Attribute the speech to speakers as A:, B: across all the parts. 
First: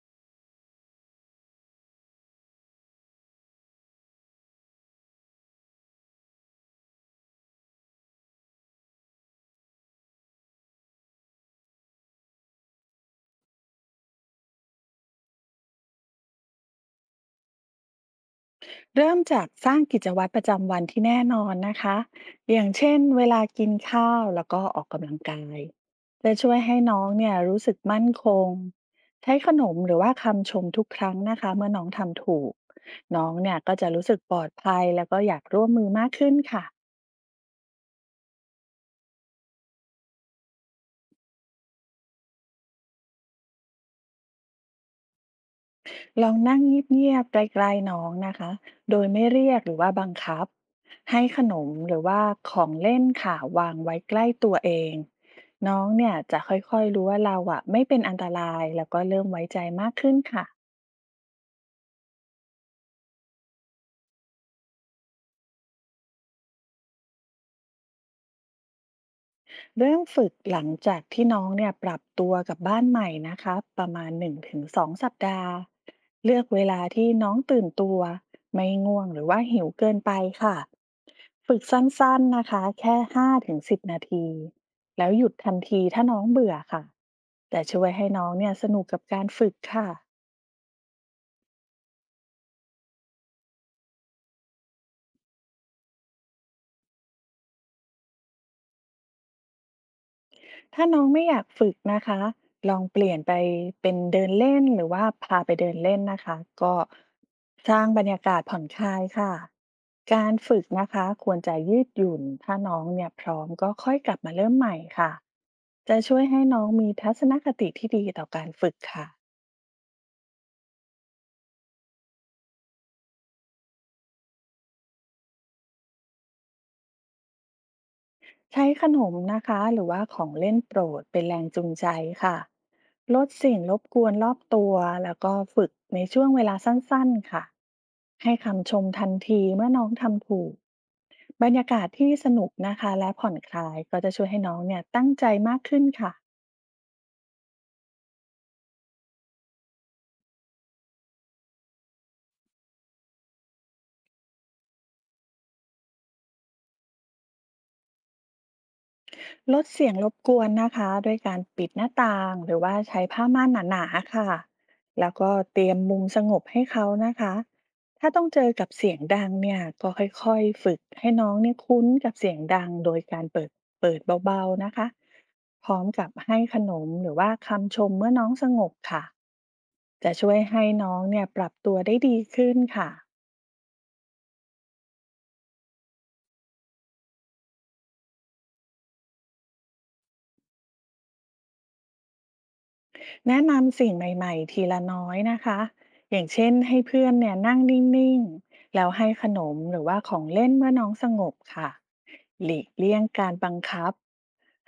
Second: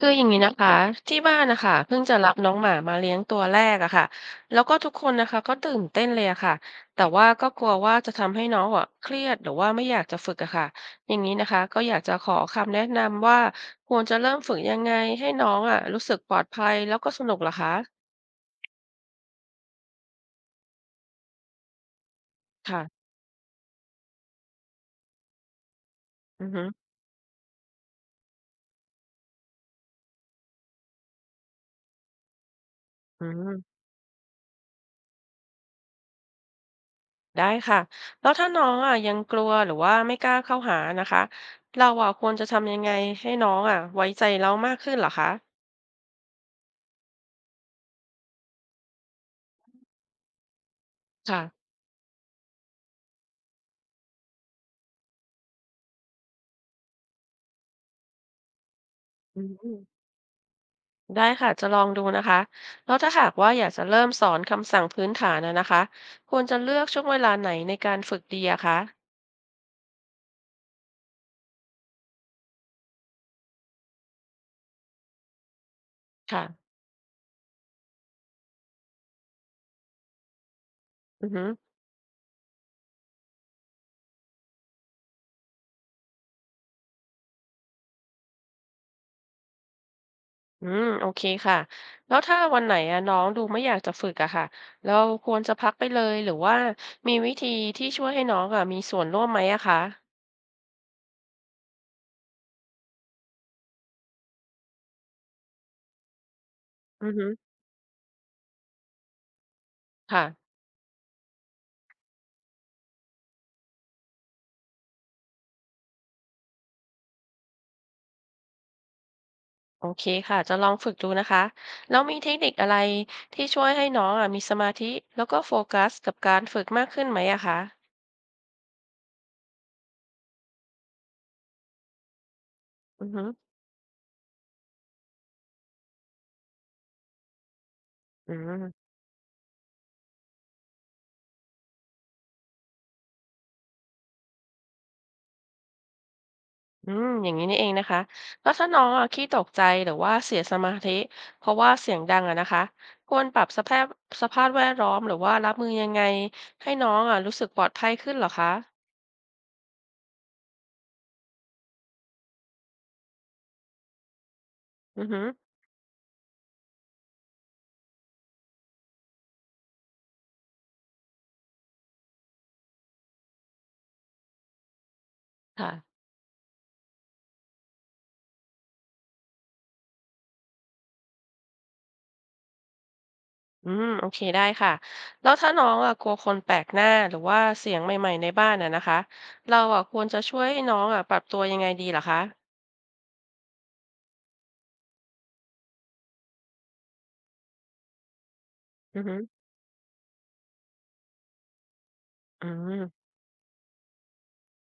A: คืออย่างนี้นะคะที่บ้านนะคะเพิ่งจะรับน้องหมามาเลี้ยงตัวแรกอะค่ะแล้วก็ทุกคนนะคะก็ตื่นเต้นเลยอะค่ะแต่ว่าก็กลัวว่าจะทำให้น้องอะเครียดหรือว่าไม่อยากจะฝึกอะค่ะอย่างนี้นะคะก็อยากจะขอคำแนะนำว่าควรจะเริ่มฝึกยังไงให้น้องอะรู้สึกปลอดภัยแล้วก็สนุกเหรอคะ
B: เริ่มจากสร้างกิจวัตรประจำวันที่แน่นอนนะคะอย่างเช่น
A: ค่ะ
B: เวลากินข้าวแล้วก็ออกกำลังกายจะ
A: อือ
B: ช่วย
A: ฮึ
B: ให้น้องเนี่ยรู้สึกมั่นคงใช้ขนมหรือว่าคำชมทุกครั้งนะคะเมื่อน้องทำถูก
A: อื
B: น้องเนี่ย
A: ม
B: ก็จะรู้สึกปลอดภัยแล้วก็อยากร่วมมือมากขึ้นค่ะ
A: ได้ค่ะแล้วถ้าน้องอะยังกลัวหรือว่าไม่กล้าเข้าหานะคะเราอะควรจะทำยังไงให้น้องอะไว้ใจเรามากขึ้นเหรอคะ
B: ลองนั่งเงียบๆไกลๆน้องนะคะ โดยไม่เรียกหรือว่าบังคับให้ขน
A: ค่ะ
B: มหรือว่าของเล่นค่ะวางไว้ใกล้ตัวเองน้องเนี่ยจะค่อยๆรู้ว่าเราอะไม่เป็นอันตรายแล้วก็เริ่ม
A: อื
B: ไว้ใจ
A: ม
B: มากขึ้นค่ะ
A: ได้ค่ะจะลองดูนะคะแล้วถ้าหากว่าอยากจะเริ่มสอนคำสั่งพื้นฐานนะคะควรจะเลือกช่วงเวลาไหนในการฝึกดีอะคะ
B: เริ่มฝึกหลังจากที่น้องเนี่ยปรับตัวกับบ้านใหม่นะคะประมาณ1-2สองสัปดาห์เลื
A: ค่ะ
B: อกเวลาที่น้องตื่นตัวไม่ง่วงหรือว่าหิวเกินไปค่ะ
A: อือฮึ
B: ฝึกสั้นๆนะคะแค่5-10นาทีแล้วหยุดทันทีถ้าน้องเบื่อค่ะแต่ช่วยให้น้องเนี่ยสนุกกับการฝึกค่ะ
A: อืมโอเคค่ะแล้วถ้าวันไหนอะน้องดูไม่อยากจะฝึกอะค่ะเราควรจะพักไปเลยหรือว่ามีวิธีที่ช่วยให้น้องอะมีส่วนร่วมไหมอะคะ
B: ถ้าน้องไม่อยากฝึกนะคะลองเปลี่ยนไปเป็นเดินเล่นหรือว่าพาไปเดินเล่นนะคะก็
A: อือฮึ
B: สร้างบรรยากาศผ่อนคลายค่ะ
A: ค่ะ
B: การฝึกนะคะควรจะยืดหยุ่น ถ้าน้องเนี่ยพร้อมก็ค่อยกลับมาเริ่มใหม่ค่ะจะช่วยให้น้องมีทัศนคติที่ดีต่อการฝึกค่ะ
A: โอเคค่ะจะลองฝึกดูนะคะแล้วมีเทคนิคอะไรที่ช่วยให้น้องอะมีสมาธิแล้วก็โฟกัสกับการฝึกมากขึ้นไหมอะคะ
B: ใช้ขนมนะคะหรือว่าของเล่นโปรดเป็นแรงจูงใจค่ะ
A: อือ
B: ล
A: ฮึ
B: ดสิ่งรบกวนรอบตัวแล้วก็ฝึกในช่วงเวลาสั้นๆค่ะ
A: อื
B: ให้คำช
A: ม
B: มทันทีเมื่อน้องทำถูกบรรยากาศที่สนุกนะคะและผ่อนคลายก็จะช่วยให้น้องเนี่ยตั้งใจมากขึ้นค่ะ
A: อืมอย่างนี้นี่เองนะคะ แล้วถ้าน้องอะขี้ตกใจหรือว่าเสียสมาธิเพราะว่าเสียงดังอะนะคะควรปรับสภาพสภาพแวดล้อมหรือว่ารับมือยังไงให้น้องอะรู้สึกปลอดภัยขึ้นเหรอคะ
B: ลดเสียงรบกวนนะคะด้วยการปิดหน้าต่างหรือว่าใช้ผ้าม่านหนาๆค่ะ
A: อือ
B: แล้ว
A: ฮึ
B: ก็เตรียมมุมสงบให้เขานะคะถ้าต้องเจอกับเสียงดังเนี่ยก็ค่อยๆฝึกให้น้องเนี่ยคุ้นกับเสียงดังโดยการเปิดเบาๆนะคะพร้อม
A: ค่ะ
B: กับให้ขนมหรือว่าคำชมเมื่อน้องสงบค่ะจะช่วยให้น้องเนี่ยปรับตัวได้ดีขึ้นค่ะ
A: อืมโอเคได้ค่ะแล้วถ้าน้องอะกลัวคนแปลกหน้าหรือว่าเสียงใหม่ๆในบ้านอะนะคะเราอะควรจะช่วยให้น้องอะปรับตัวยังไงดีเหรอคะ
B: แนะนำสิ่งใหม่ๆทีละน้อยนะคะอย่างเช่นให้เพื่อนเนี่ยนั่งนิ่งๆแล้ว
A: อือ
B: ให้
A: ฮึ
B: ขนมหรือว่าของเล่นเมื่อน้องสงบค่ะ
A: อื
B: หลีกเลี่ยง
A: ม
B: การบังคับ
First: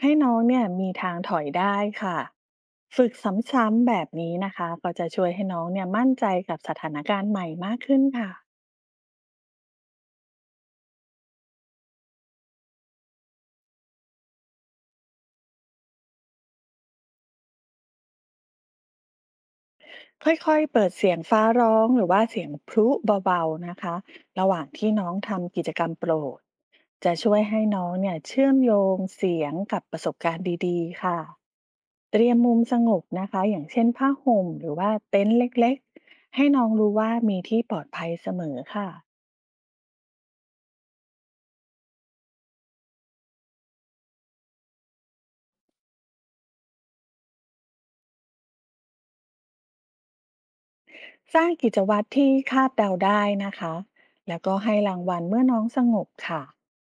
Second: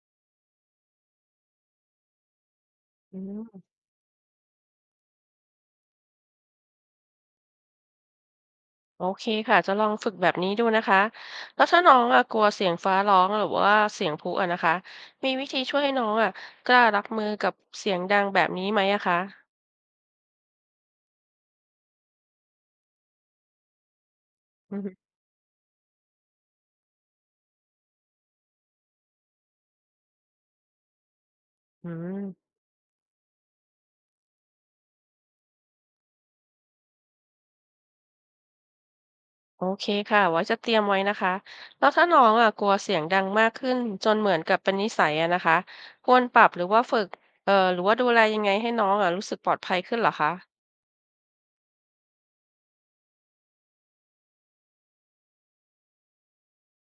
B: ให้น้องเนี่ยมีทางถอยได้ค่ะฝึก
A: อืม
B: ซ้ำๆแบบนี้นะคะก็จะช่วยให้น้องเนี่ยมั่นใจกับสถานการณ์ใหม่มากขึ้นค่ะ
A: โอเคค่ะจะลองฝึกแบบนี้ดูนะคะแล้วถ้าน้องอะกลัวเสียงฟ้าร้องหรือว่าเสียงพลุอะนะคะมีวิธีช่วยให้น้องอะกล้ารับมือกับเสียงดังแบบนี้ไหมอะคะ
B: ค่อยๆ เปิดเสียงฟ้าร้องหรือว่าเสียงพลุเบาๆนะคะระหว่าง
A: อืม
B: ที่น้องทำกิจกรรมโปรดจะช่วยให้น้องเนี่ยเชื่อมโยงเสียงกับประสบการณ์ดีๆค่ะ
A: อื
B: เต
A: ม
B: รียมมุมสงบนะคะอย่างเช่นผ้าห่มหรือว่าเต็นท์เล็กๆ ให้น้องรู้ว่ามีที่ปลอดภัยเสมอค่ะ
A: โอเคค่ะไว้จะเตรียมไว้นะคะแล้วถ้าน้องอะกลัวเสียงดังมากขึ้นจนเหมือนกับเป็นนิสัยอะนะคะควรปรับหรือว่าฝึกหรือว่าดูแลยังไงให้น้องอะรู้สึกปลอดภัยขึ้นเหรอคะ
B: สร้างกิจวัตรที่คาดเดาได้นะคะ แล้วก็ให้รางวัลเมื่อน้องสงบค่ะ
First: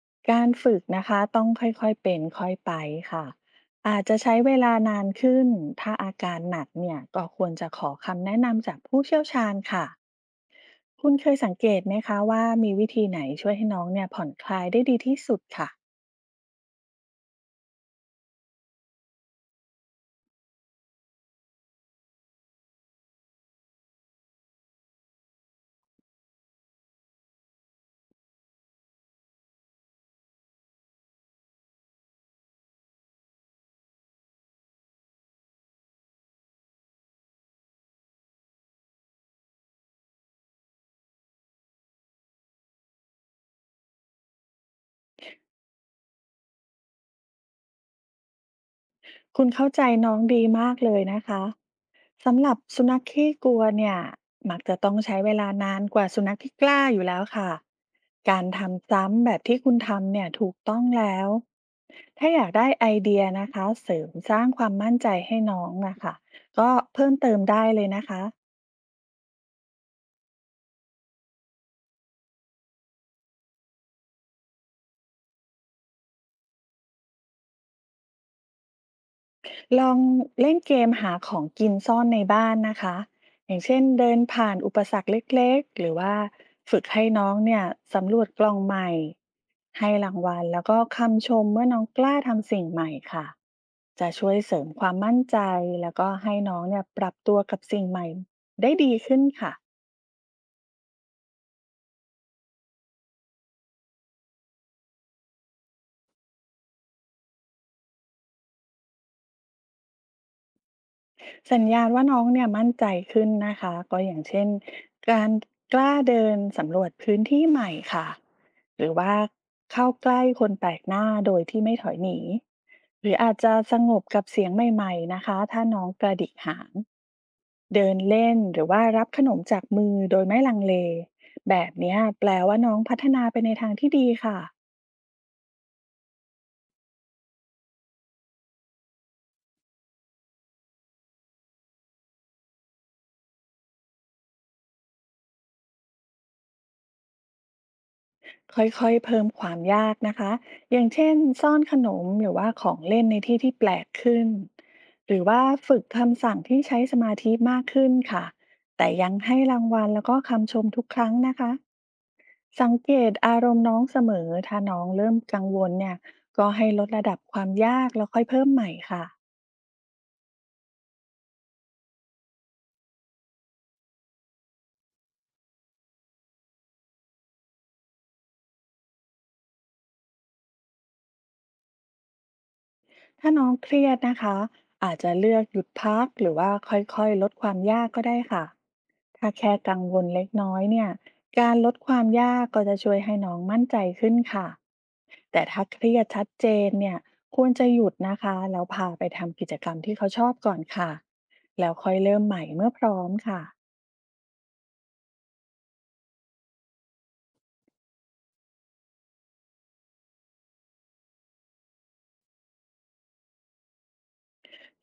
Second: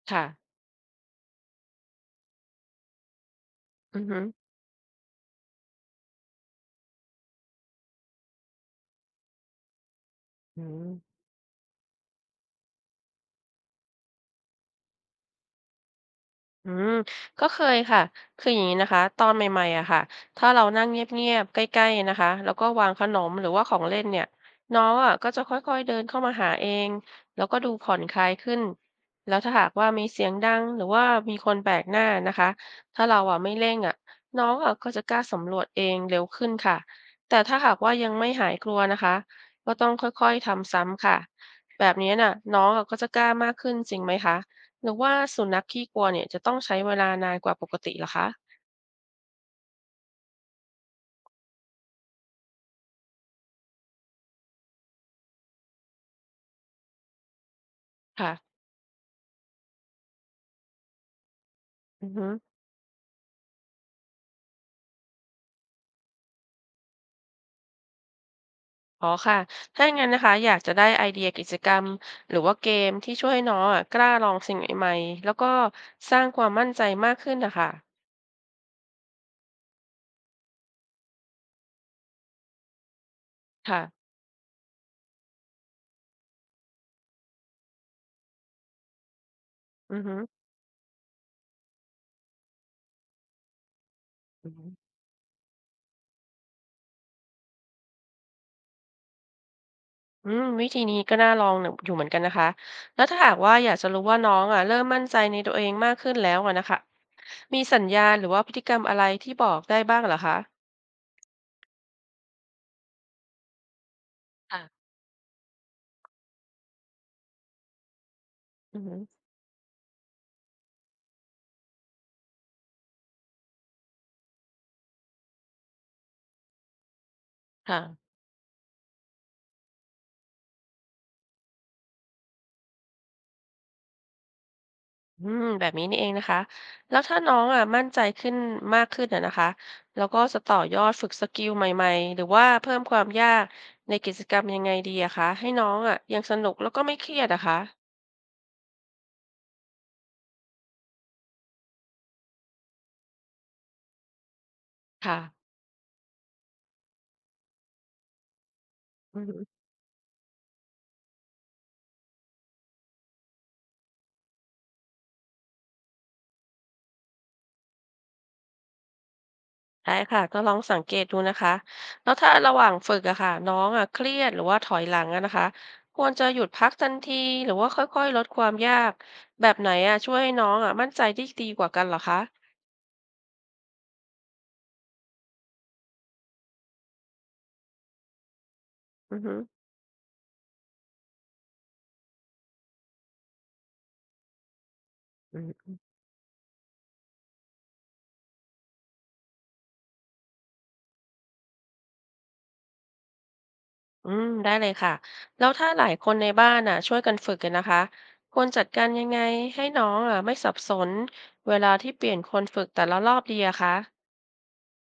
A: ค่ะ
B: การฝึกนะคะต้องค่อยๆเป็นค่อยไปค่ะ อา
A: อื
B: จ
A: อ
B: จะ
A: ฮึ
B: ใช้เวลานานขึ้น ถ้าอาการหนักเนี่ยก็ควรจะขอคำแนะนำจากผู้เชี่ยวชาญค่ะ
A: อืม
B: คุณเคยสังเกตไหมคะว่ามีวิธีไหนช่วยให้น้องเนี่ยผ่อนคลายได้ดีที่สุดค่ะ
A: อืมก็เคยค่ะคืออย่างนี้นะคะตอนใหม่ๆอะค่ะถ้าเรานั่งเงียบๆใกล้ๆนะคะแล้วก็วางขนมหรือว่าของเล่นเนี่ยน้องอะก็จะค่อยๆเดินเข้ามาหาเองแล้วก็ดูผ่อนคลายขึ้นแล้วถ้าหากว่ามีเสียงดังหรือว่ามีคนแปลกหน้านะคะถ้าเราอะไม่เร่งอะน้องอะก็จะกล้าสำรวจเองเร็วขึ้นค่ะแต่ถ้าหากว่ายังไม่หายกลัวนะคะก็ต้องค่อยๆทำซ้ำค่ะแบบนี้น่ะน้องอะก็จะกล้ามากขึ้นจริงไหมคะ หรือว่าสุนัขขี้กลัวเนี่ยจะต้องใช้เวลานานกว่าปกติเหรอคะ
B: คุณเข้าใจน้องดีมากเลยนะคะ สำหรับสุนัขขี้กลัวเนี่ยมักจะต้องใช้เวลานานกว่าสุนัขที่กล้าอยู่แล้วค่ะ
A: ค่ะ
B: การทำซ้ำแบบที่คุณทำเนี่ยถูกต้องแล้ว
A: อือฮึ
B: ถ้าอยากได้ไอเดียนะคะเสริมสร้างความมั่นใจให้น้องนะคะก็เพิ่มเติมได้เลยนะคะ
A: อ๋อค่ะถ้าอย่างนั้นนะคะอยากจะได้ไอเดียกิจกรรมหรือว่าเกมที่ช่วยให้น้องอ่ะกล้าลองสิ่งใหม่ๆแล้วก็สร้างความมั่นใจมากขึ้นนะคะ
B: ลองเล่นเกมหาของกินซ่อนในบ้านนะคะอย่างเช่
A: ค่ะ
B: นเดินผ่านอุปสรรคเล็กๆหรือว่าฝึกให้น้องเนี่ยสำรวจกล่องใหม่ให้
A: อือ
B: รา
A: ฮึ
B: งวัลแล้วก็คำชมเมื่อน้องกล้าทำสิ่งใหม่ค่ะจะช่วย
A: อื
B: เส
A: อ
B: ริ
A: ฮึ
B: มความมั่นใจแล้วก็ให้น้องเนี่ยปรับตัวกับสิ่งใหม่ได้ดีขึ้นค่ะ
A: อืมวิธีนี้ก็น่าลองอยู่เหมือนกันนะคะแล้วถ้าหากว่าอยากจะรู้ว่าน้องอ่ะเริ่มมั่นใจในตัวเองมากขึ้นแล้วอ่ะนะคะมีสัญญาณหรือว่าพฤติกรรมอะไรที่บอกได้บ้างเหรอคะ
B: สัญญาณว่าน้องเนี่ยมั่นใจขึ้นนะคะก็อย่างเช่น
A: ค่ะ
B: การกล้าเดินสำรวจพื้นที่ใหม่ค่ะ
A: อื
B: ห
A: อ
B: รือ
A: ฮึ
B: ว่าเข้าใกล้คนแปลกหน้าโดยที่ไม่ถอยหนีหรืออาจจะสงบกับเสียงใหม่ๆนะคะถ้าน้องกระดิกหางเดิน
A: ค่ะ
B: เล่นหรือว่ารับขนมจากมือโดยไม่ลังเลแบบเนี้ยแปลว่าน้องพัฒนาไปในทางที่ดีค่ะ
A: อืมแบบนี้นี่เองนะคะแล้วถ้าน้องอ่ะมั่นใจขึ้นมากขึ้นอ่ะนะคะแล้วก็จะต่อยอดฝึกสกิลใหม่ๆหรือว่าเพิ่มความยากในกิจกรรมยังไงดีอะคะให้น้องอ่ะยังสนุกแล้วก็ไม่เครียดอะคะ
B: ค่อยๆเพิ่มความยากนะคะอย่างเช่นซ่อนขนมหรือว่าของเล่นในที่ที่แปลกขึ้น ห
A: ค่ะ
B: รือว่าฝึกคำสั่งที่ใช้สมาธิมากขึ้นค่ะแต่ยัง
A: อื
B: ให้
A: ม
B: รางวัลแล้วก็คำชมทุกครั้งนะคะสังเกตอารมณ์น้องเสมอ ถ้าน้องเริ่มกังวลเนี่ยก็ให้ลดระดับความยากแล้วค่อยเพิ่มใหม่ค่ะ
A: ได้ค่ะก็ลองสังเกตดูนะคะแล้วถ้าระหว่างฝึกอะค่ะน้องอ่ะเครียดหรือว่าถอยหลังอะนะคะควรจะหยุดพักทันทีหรือว่าค่อยๆลดความยากแบบไหนอะช่วยให้น้องอ่ะมั่นใจได้ดีกว่ากันเหรอคะ
B: ถ้าน้องเครียดนะคะอาจจะเลือกหยุดพักหรือว่าค่อยๆลดความยากก็ได้ค่ะ
A: อือ
B: ถ้า
A: ฮึ
B: แค่กังวลเล็กน้อยเนี่ยการลดความยากก็จะช่วยให้น้องมั่นใจขึ้นค่ะแต่ถ้าเครียดชัดเจนเนี่ยควรจะหยุดนะคะแล้วพาไปทำกิจกรรมที่เขาชอบก่อนค่ะแล้วค่อยเริ่มใหม่เมื่อพร้อมค่ะ
A: อืมได้เลยค่ะแล้วถ้าหลายคนในบ้านน่ะช่วยกันฝึกกันนะคะควรจัดการยังไงให้น้องอ่ะไม่สับสนเวลาที่เปลี่ยนคนฝึกแต่ละรอบดีอะคะ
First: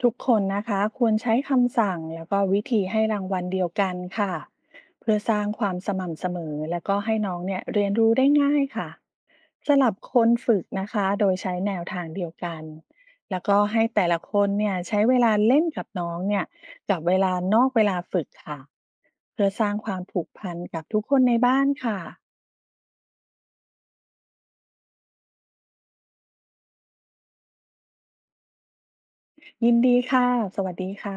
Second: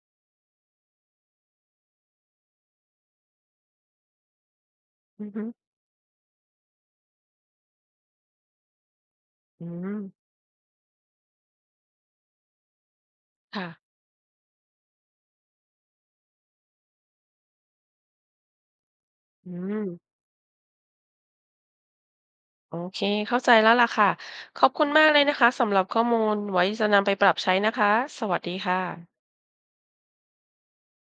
B: ทุกคนนะคะควรใช้คำสั่งแล้วก็วิธีให้รางวัลเดียวกันค่ะเพื่อ
A: อือ
B: ส
A: ฮึ
B: ร้างความสม่ำเสมอและก็ให้น้องเนี่ยเรียนรู้ได้ง่ายค่ะ
A: อื
B: สลับค
A: ม
B: นฝึกนะคะโดยใช้แนวทางเดียวกันแล้วก็
A: ค่ะ
B: ให้แต่ละคนเนี่ยใช้เวลาเล่นกับน้องเนี่ยกับเวลานอกเวลาฝึกค่ะเพื่
A: อื
B: อสร้าง
A: ม
B: ความผูกพันกับทุกคนในบ้านค่ะ
A: โอเคเข้าใจแล้วล่ะค่ะขอบคุณมากเลยนะคะสำหรับข้อมูลไว้จะนำไปปรับใช้นะคะสวัสดีค่ะ
B: ยินดีค่ะสวัสดีค่ะ